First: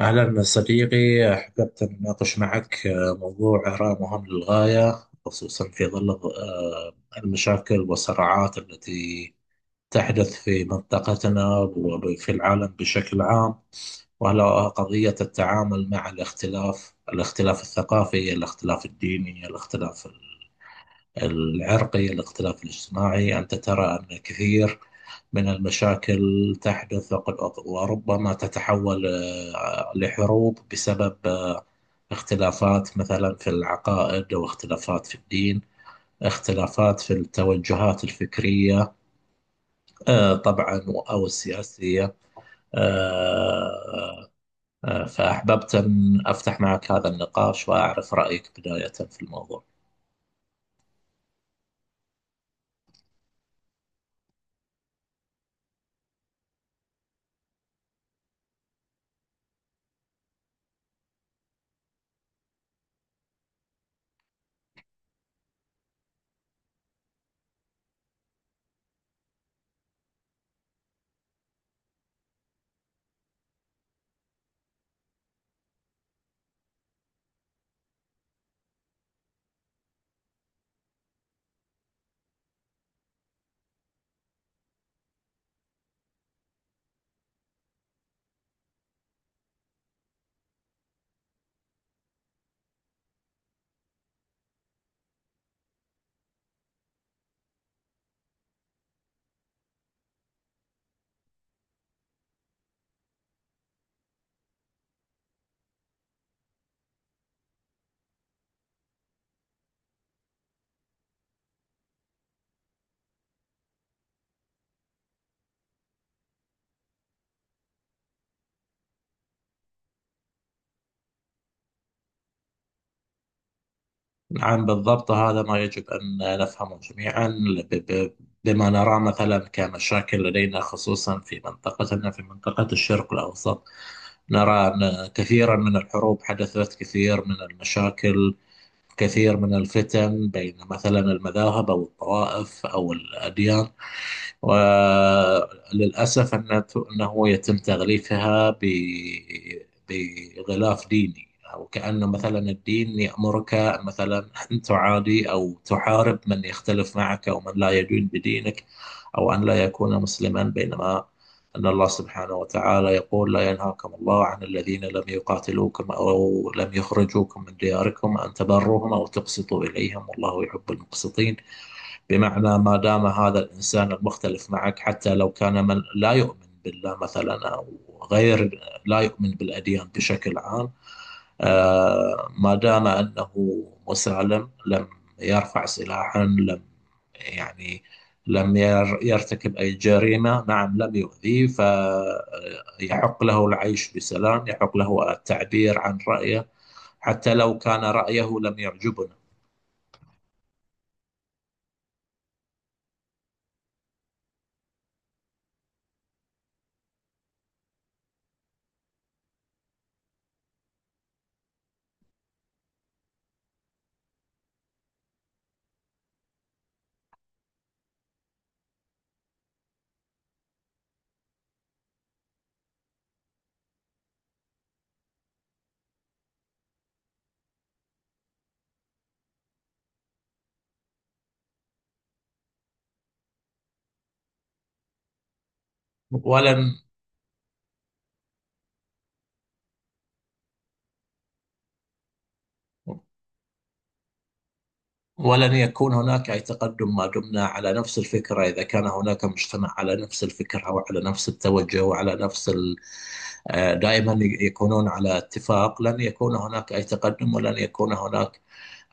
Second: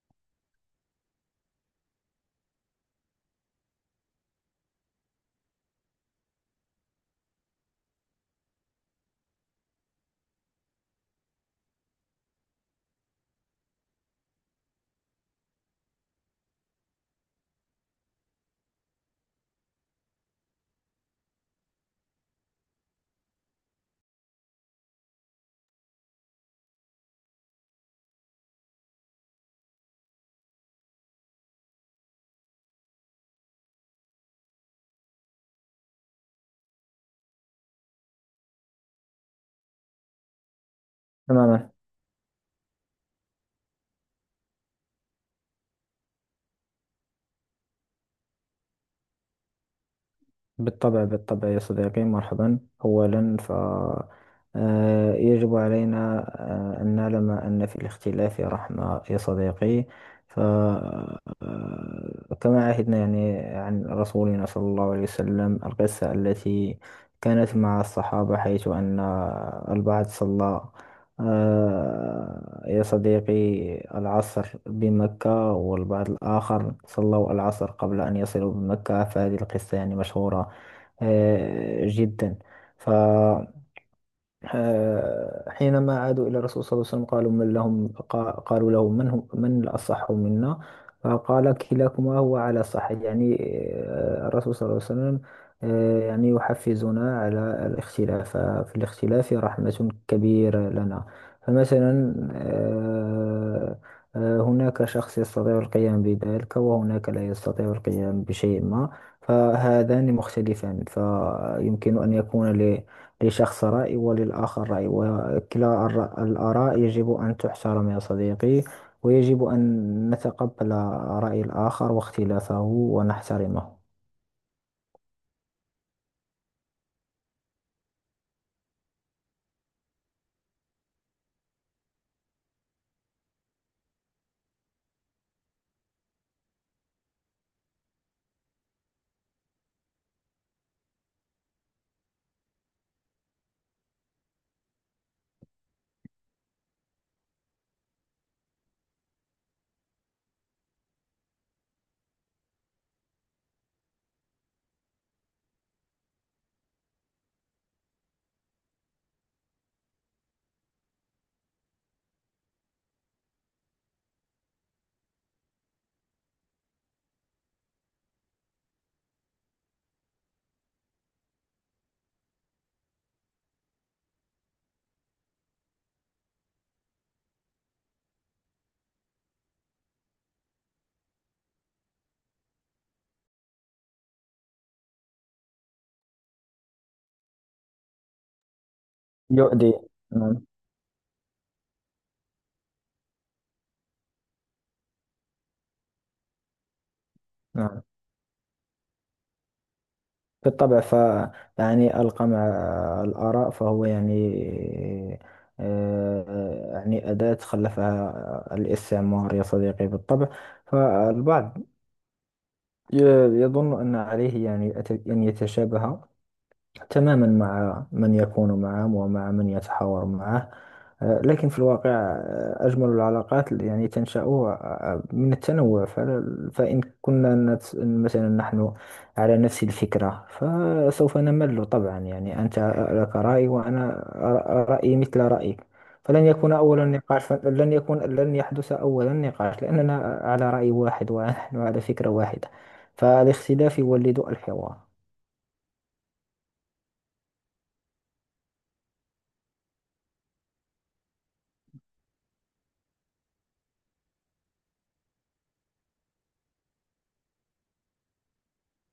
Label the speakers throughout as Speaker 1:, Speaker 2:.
Speaker 1: أهلا صديقي، أحببت أن أناقش معك موضوع أراه مهم للغاية، خصوصا في ظل المشاكل والصراعات التي تحدث في منطقتنا وفي العالم بشكل عام. وهلا قضية التعامل مع الاختلاف الاختلاف الثقافي، الاختلاف الديني، الاختلاف العرقي، الاختلاف الاجتماعي. أنت ترى أن كثير من المشاكل تحدث وربما تتحول لحروب بسبب اختلافات مثلا في العقائد، أو اختلافات في الدين، اختلافات في التوجهات الفكرية طبعا، أو
Speaker 2: تماما.
Speaker 1: السياسية. آه، فأحببت أن أفتح معك هذا النقاش وأعرف رأيك بداية في الموضوع.
Speaker 2: بالطبع يا صديقي، مرحبا. أولا ف آه، يجب علينا أن نعلم أن في الاختلاف رحمة يا صديقي. ف آه، كما عهدنا يعني عن رسولنا صلى الله عليه وسلم القصة التي كانت مع الصحابة، حيث أن البعض صلى يا صديقي العصر بمكة، والبعض الآخر صلوا العصر قبل أن يصلوا بمكة. فهذه القصة يعني مشهورة جدا. ف آه، حينما عادوا إلى الرسول صلى الله عليه وسلم، قالوا له من هم من الأصح منا. فقال كلاكما هو على صح. يعني الرسول صلى الله عليه وسلم يعني يحفزنا على الاختلاف. في الاختلاف رحمة كبيرة لنا. فمثلا هناك شخص يستطيع القيام بذلك، وهناك لا يستطيع القيام بشيء ما. فهذان مختلفان، فيمكن أن يكون لشخص رأي وللآخر رأي، وكلا الآراء يجب أن تحترم يا صديقي. ويجب أن نتقبل رأي الآخر واختلافه ونحترمه.
Speaker 1: نعم بالضبط، هذا ما يجب أن نفهمه جميعا. ب- ب- بما نراه مثلا كمشاكل لدينا، خصوصا في منطقتنا في منطقة الشرق الأوسط، نرى أن كثيرا من الحروب حدثت، كثير من المشاكل، كثير من الفتن بين مثلا المذاهب أو الطوائف أو الأديان. وللأسف أنه يتم تغليفها بغلاف ديني، أو كأنه مثلا الدين يأمرك مثلا أن تعادي أو تحارب من يختلف معك، أو من لا يدين بدينك، أو أن لا يكون مسلما. بينما أن الله سبحانه وتعالى يقول لا ينهاكم الله عن الذين لم يقاتلوكم أو لم يخرجوكم من دياركم أن تبروهم أو تقسطوا إليهم والله يحب المقسطين. بمعنى ما دام هذا الإنسان المختلف معك، حتى لو كان من لا يؤمن بالله مثلا، أو غير، لا يؤمن بالأديان بشكل عام، ما دام أنه مسالم، لم يرفع سلاحا، لم يعني لم يرتكب أي
Speaker 2: يؤدي نعم.
Speaker 1: جريمة، نعم لم يؤذيه، فيحق له العيش بسلام، يحق له التعبير عن رأيه حتى لو كان
Speaker 2: نعم،
Speaker 1: رأيه لم يعجبنا.
Speaker 2: بالطبع. يعني القمع الآراء، فهو يعني أداة خلفها الاستعمار يا صديقي، بالطبع. فالبعض ي- يظن أن عليه يعني أن يتشابه تماما مع من يكون معه ومع من يتحاور معه. لكن في الواقع أجمل العلاقات اللي يعني تنشأ من التنوع. فإن كنا مثلا نحن على نفس الفكرة فسوف نمل طبعا. يعني أنت لك رأي، وأنا رأيي مثل رأيك. فلن يكون
Speaker 1: ولن
Speaker 2: أول النقاش، لن يحدث أول النقاش، لأننا على رأي واحد ونحن على فكرة واحدة. فالاختلاف يولد الحوار.
Speaker 1: ولن يكون هناك أي تقدم ما دمنا على نفس الفكرة. إذا كان هناك مجتمع على نفس الفكرة وعلى نفس التوجه وعلى نفس ال... آه، دائما يكونون على اتفاق، لن يكون هناك أي تقدم، ولن يكون هناك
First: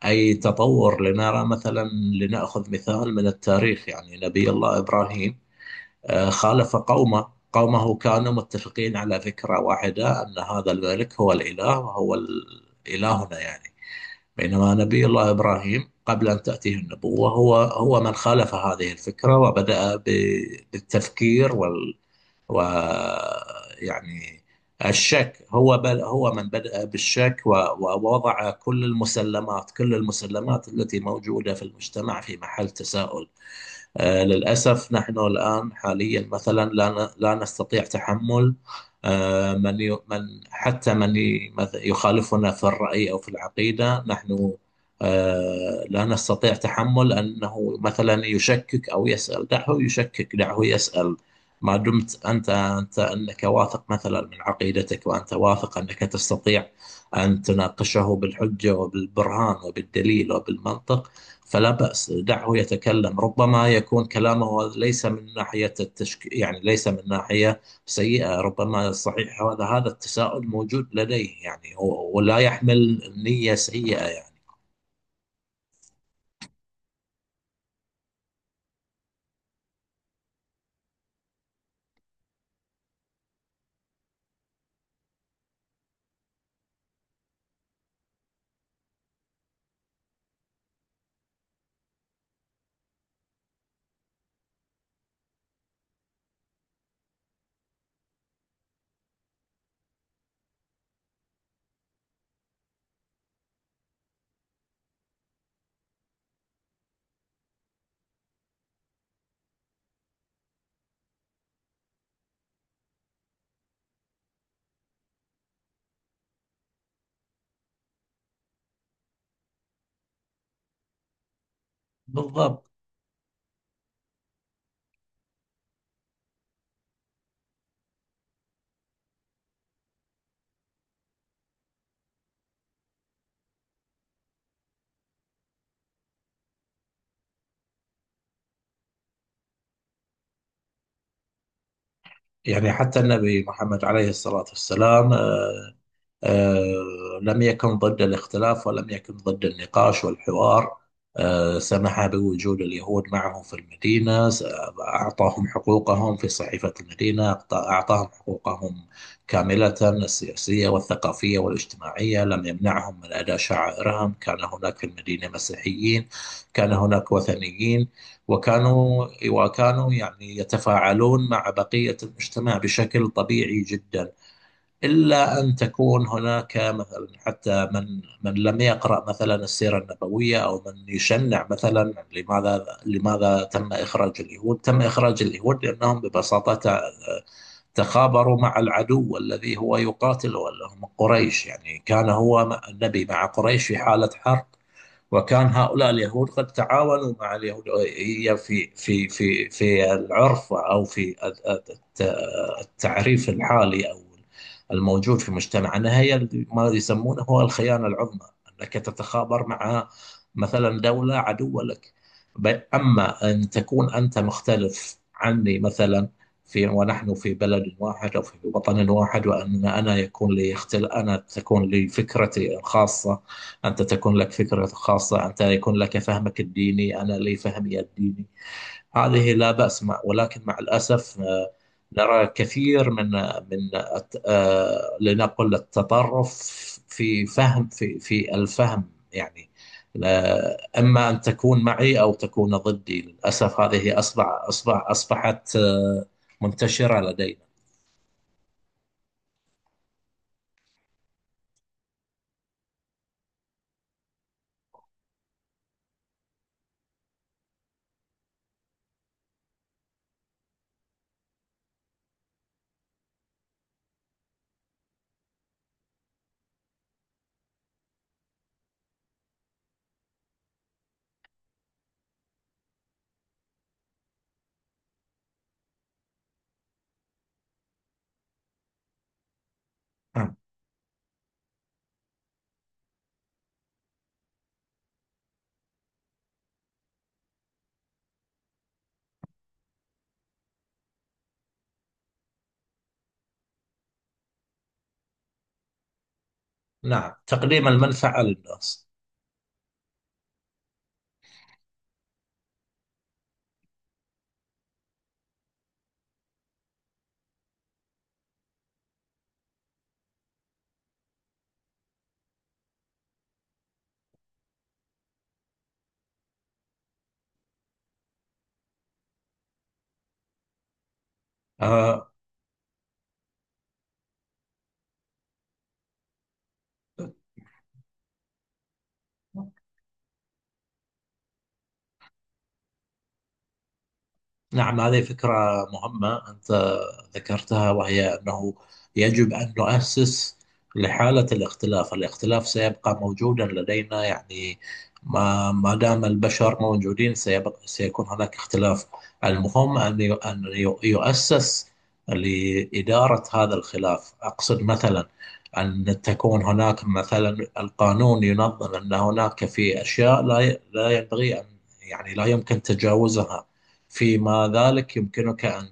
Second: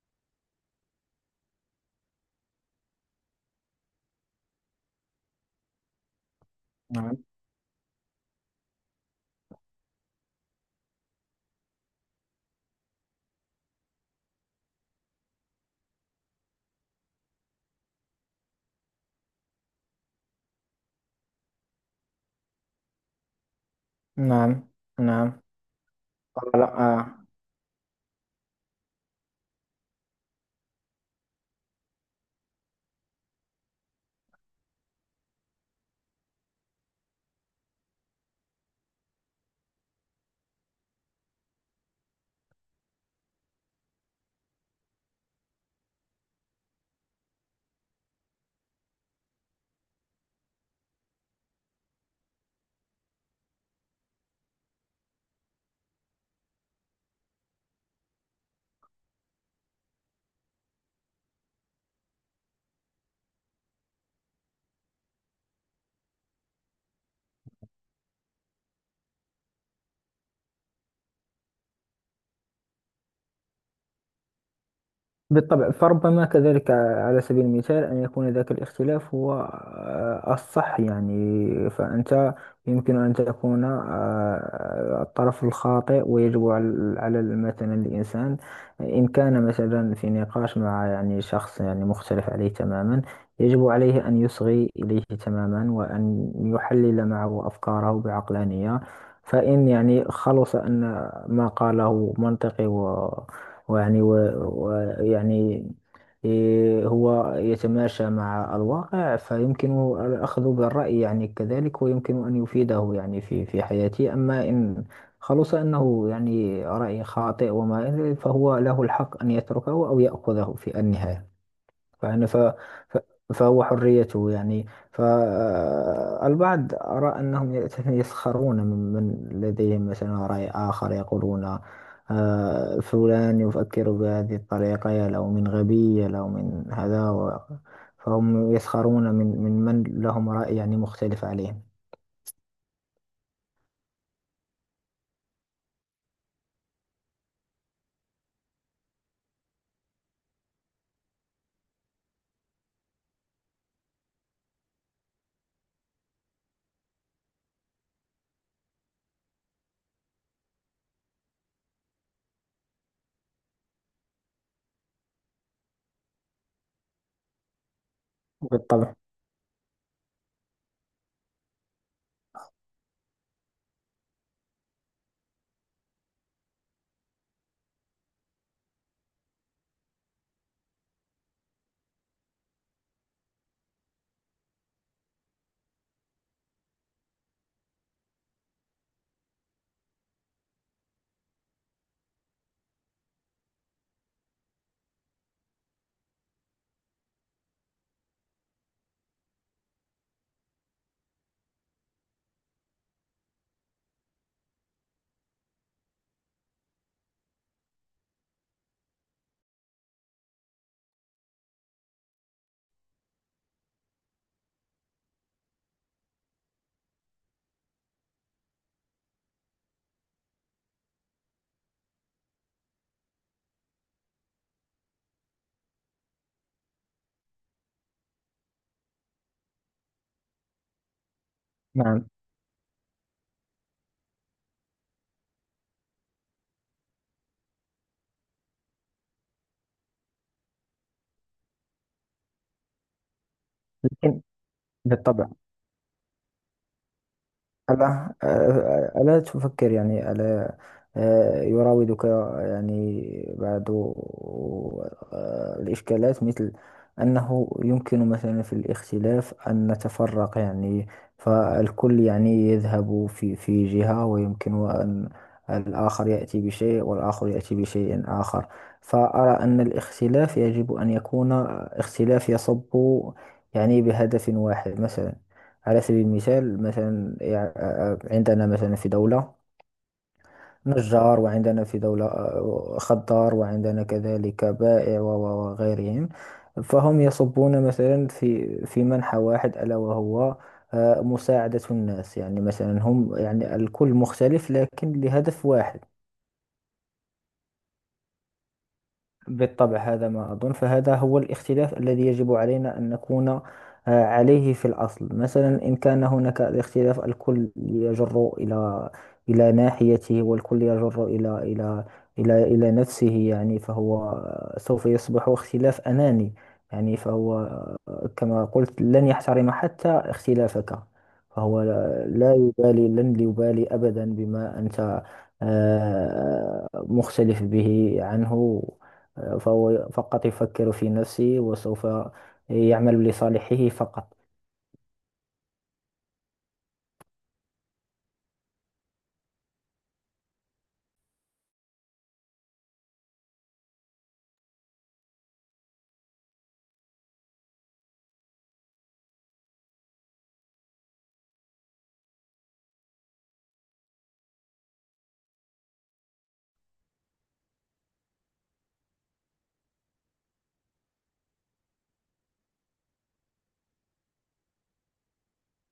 Speaker 1: أي تطور. لنرى مثلا، لنأخذ مثال من التاريخ يعني نبي الله إبراهيم خالف
Speaker 2: نعم.
Speaker 1: قومه، قومه كانوا متفقين على فكرة واحدة أن هذا الملك هو الإله وهو إلهنا يعني. بينما نبي الله إبراهيم قبل أن تأتيه النبوة، هو من خالف هذه الفكرة، وبدأ بالتفكير وال و يعني
Speaker 2: نعم. نعم.
Speaker 1: الشك، هو بل هو من
Speaker 2: آه. لا.
Speaker 1: بدأ
Speaker 2: آه.
Speaker 1: بالشك ووضع كل المسلمات، كل المسلمات التي موجودة في المجتمع في محل تساؤل. للأسف نحن الآن حاليا مثلا لا نستطيع تحمل من حتى يخالفنا في الرأي أو في العقيدة. نحن لا نستطيع تحمل أنه مثلا يشكك أو يسأل. دعه يشكك، دعه يسأل. ما دمت أنت أنك واثق مثلا من عقيدتك، وأنت واثق أنك تستطيع أن تناقشه بالحجة وبالبرهان وبالدليل وبالمنطق، فلا بأس، دعه يتكلم. ربما يكون كلامه ليس من ناحية يعني ليس من ناحية سيئة، ربما صحيح هذا التساؤل موجود لديه، يعني ولا يحمل نية سيئة يعني.
Speaker 2: بالطبع. فربما كذلك على سبيل المثال أن يكون ذاك الاختلاف هو الصح. يعني فأنت يمكن أن تكون الطرف الخاطئ. ويجب على مثلا الإنسان، إن كان مثلا في نقاش مع يعني شخص يعني مختلف عليه تماما، يجب عليه أن يصغي إليه تماما وأن يحلل معه أفكاره بعقلانية. فإن يعني خلص أن ما قاله منطقي ويعني إيه، هو يتماشى مع الواقع، فيمكن الأخذ بالرأي يعني كذلك، ويمكن أن يفيده يعني في حياتي. أما إن خلص أنه يعني رأي خاطئ وما إلى ذلك، فهو له الحق أن يتركه أو يأخذه في النهاية. فإن ف...
Speaker 1: بالضبط.
Speaker 2: ف... فهو حريته يعني. فالبعض أرى أنهم يسخرون من من لديهم مثلا رأي آخر، يقولون فلان يفكر بهذه الطريقة، يا له من غبي، يا له من هذا فهم يسخرون من من لهم رأي يعني مختلف عليهم.
Speaker 1: يعني حتى النبي محمد عليه الصلاة والسلام لم يكن ضد الاختلاف، ولم يكن ضد النقاش والحوار. سمح بوجود اليهود معه في المدينة، أعطاهم حقوقهم في صحيفة المدينة، أعطاهم حقوقهم كاملة، السياسية والثقافية والاجتماعية. لم يمنعهم من أداء شعائرهم. كان هناك في المدينة مسيحيين، كان هناك وثنيين،
Speaker 2: بالطبع.
Speaker 1: وكانوا يعني يتفاعلون مع بقية المجتمع بشكل طبيعي جدا. إلا أن تكون هناك مثلا حتى من لم يقرأ مثلا السيرة النبوية، أو من يشنع مثلا، لماذا تم إخراج اليهود؟ تم إخراج اليهود لأنهم ببساطة تخابروا مع العدو الذي هو يقاتله، اللي هم قريش، يعني كان هو النبي مع قريش في حالة حرب، وكان هؤلاء اليهود قد تعاونوا مع اليهودية، في العرف أو في التعريف الحالي أو الموجود في مجتمعنا، هي ما يسمونه هو الخيانة العظمى، أنك تتخابر مع مثلا دولة عدوة لك. أما أن تكون أنت مختلف عني مثلا في، ونحن في بلد واحد أو في وطن واحد، وأن أنا يكون لي اختل، أنا تكون لي فكرتي الخاصة، أنت تكون لك فكرة خاصة، أنت يكون لك فهمك الديني، أنا لي فهمي الديني، هذه لا بأس. مع، ولكن مع الأسف
Speaker 2: نعم،
Speaker 1: نرى كثير من من لنقل التطرف في فهم، في الفهم يعني، إما أن تكون معي أو تكون ضدي. للأسف هذه
Speaker 2: لكن بالطبع.
Speaker 1: أصبحت منتشرة لدينا.
Speaker 2: ألا ألا تفكر يعني، ألا يراودك يعني بعض الإشكالات، مثل أنه يمكن مثلا في الاختلاف أن نتفرق يعني؟ فالكل يعني يذهب في جهة، ويمكن أن الآخر يأتي بشيء والآخر يأتي بشيء آخر. فأرى أن الاختلاف يجب أن يكون اختلاف يصب يعني بهدف واحد. مثلا على سبيل المثال، مثلا عندنا مثلا في دولة
Speaker 1: نعم.
Speaker 2: نجار، وعندنا في دولة خضار، وعندنا كذلك بائع وغيرهم. فهم يصبون مثلا في منحى واحد، ألا وهو مساعدة الناس. يعني مثلا هم، يعني الكل مختلف، لكن لهدف واحد.
Speaker 1: نعم، تقديم المنفعة للناس.
Speaker 2: بالطبع هذا ما أظن. فهذا هو الاختلاف الذي يجب علينا أن نكون عليه في الأصل. مثلا إن كان هناك الاختلاف، الكل يجر إلى ناحيته، والكل يجر إلى نفسه يعني، فهو سوف يصبح اختلاف أناني. يعني فهو كما قلت، لن يحترم حتى اختلافك. فهو
Speaker 1: آه،
Speaker 2: لا يبالي، لن يبالي أبدا بما أنت مختلف به عنه. فهو فقط يفكر في نفسه، وسوف يعمل لصالحه فقط.
Speaker 1: نعم، هذه فكرة مهمة أنت ذكرتها، وهي أنه يجب أن نؤسس لحالة الاختلاف. الاختلاف سيبقى موجودا لدينا يعني، ما دام البشر موجودين سيبقى، سيكون هناك اختلاف. المهم يؤسس لإدارة هذا الخلاف. أقصد مثلا أن تكون هناك مثلا القانون ينظم، أن هناك في أشياء لا ينبغي أن، يعني لا يمكن تجاوزها. فيما ذلك يمكنك أن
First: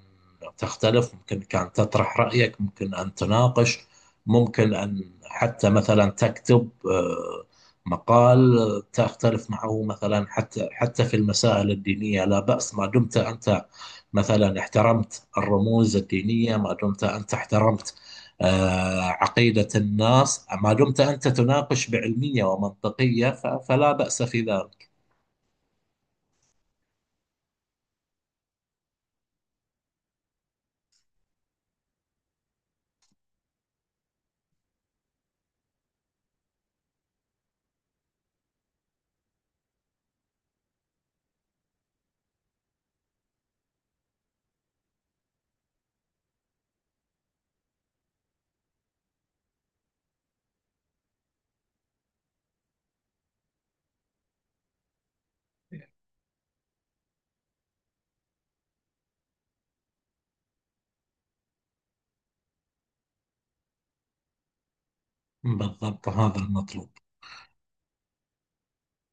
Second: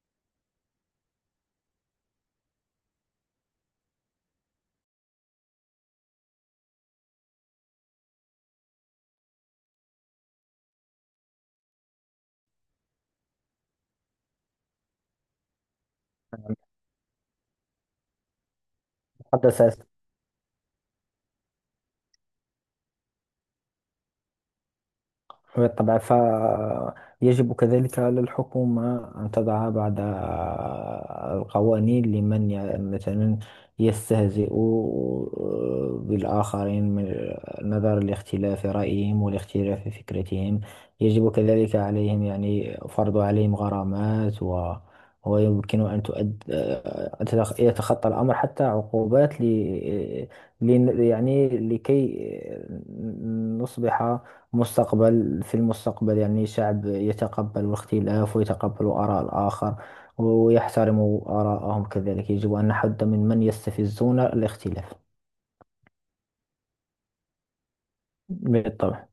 Speaker 1: تختلف، يمكنك أن تطرح رأيك، ممكن أن تناقش، ممكن أن حتى مثلا تكتب مقال تختلف معه مثلا، حتى في المسائل الدينية لا بأس، ما دمت أنت مثلا احترمت الرموز الدينية، ما دمت أنت احترمت عقيدة
Speaker 2: تحدثت،
Speaker 1: الناس، ما دمت أنت تناقش بعلمية ومنطقية، فلا بأس في ذلك.
Speaker 2: بالطبع. فيجب كذلك على الحكومة أن تضع بعض القوانين لمن مثلا يستهزئ بالآخرين، من نظرا لاختلاف رأيهم والاختلاف في فكرتهم. يجب كذلك عليهم يعني فرض عليهم غرامات، و ويمكن أن تؤد آه، أن تتخ- يتخطى الأمر حتى عقوبات، ل... يعني لكي آه، نصبح في المستقبل يعني شعب يتقبل الاختلاف ويتقبل آراء الآخر ويحترم آراءهم. كذلك يجب أن نحد من من يستفزون الاختلاف.
Speaker 1: بالضبط، هذا المطلوب.
Speaker 2: بالطبع.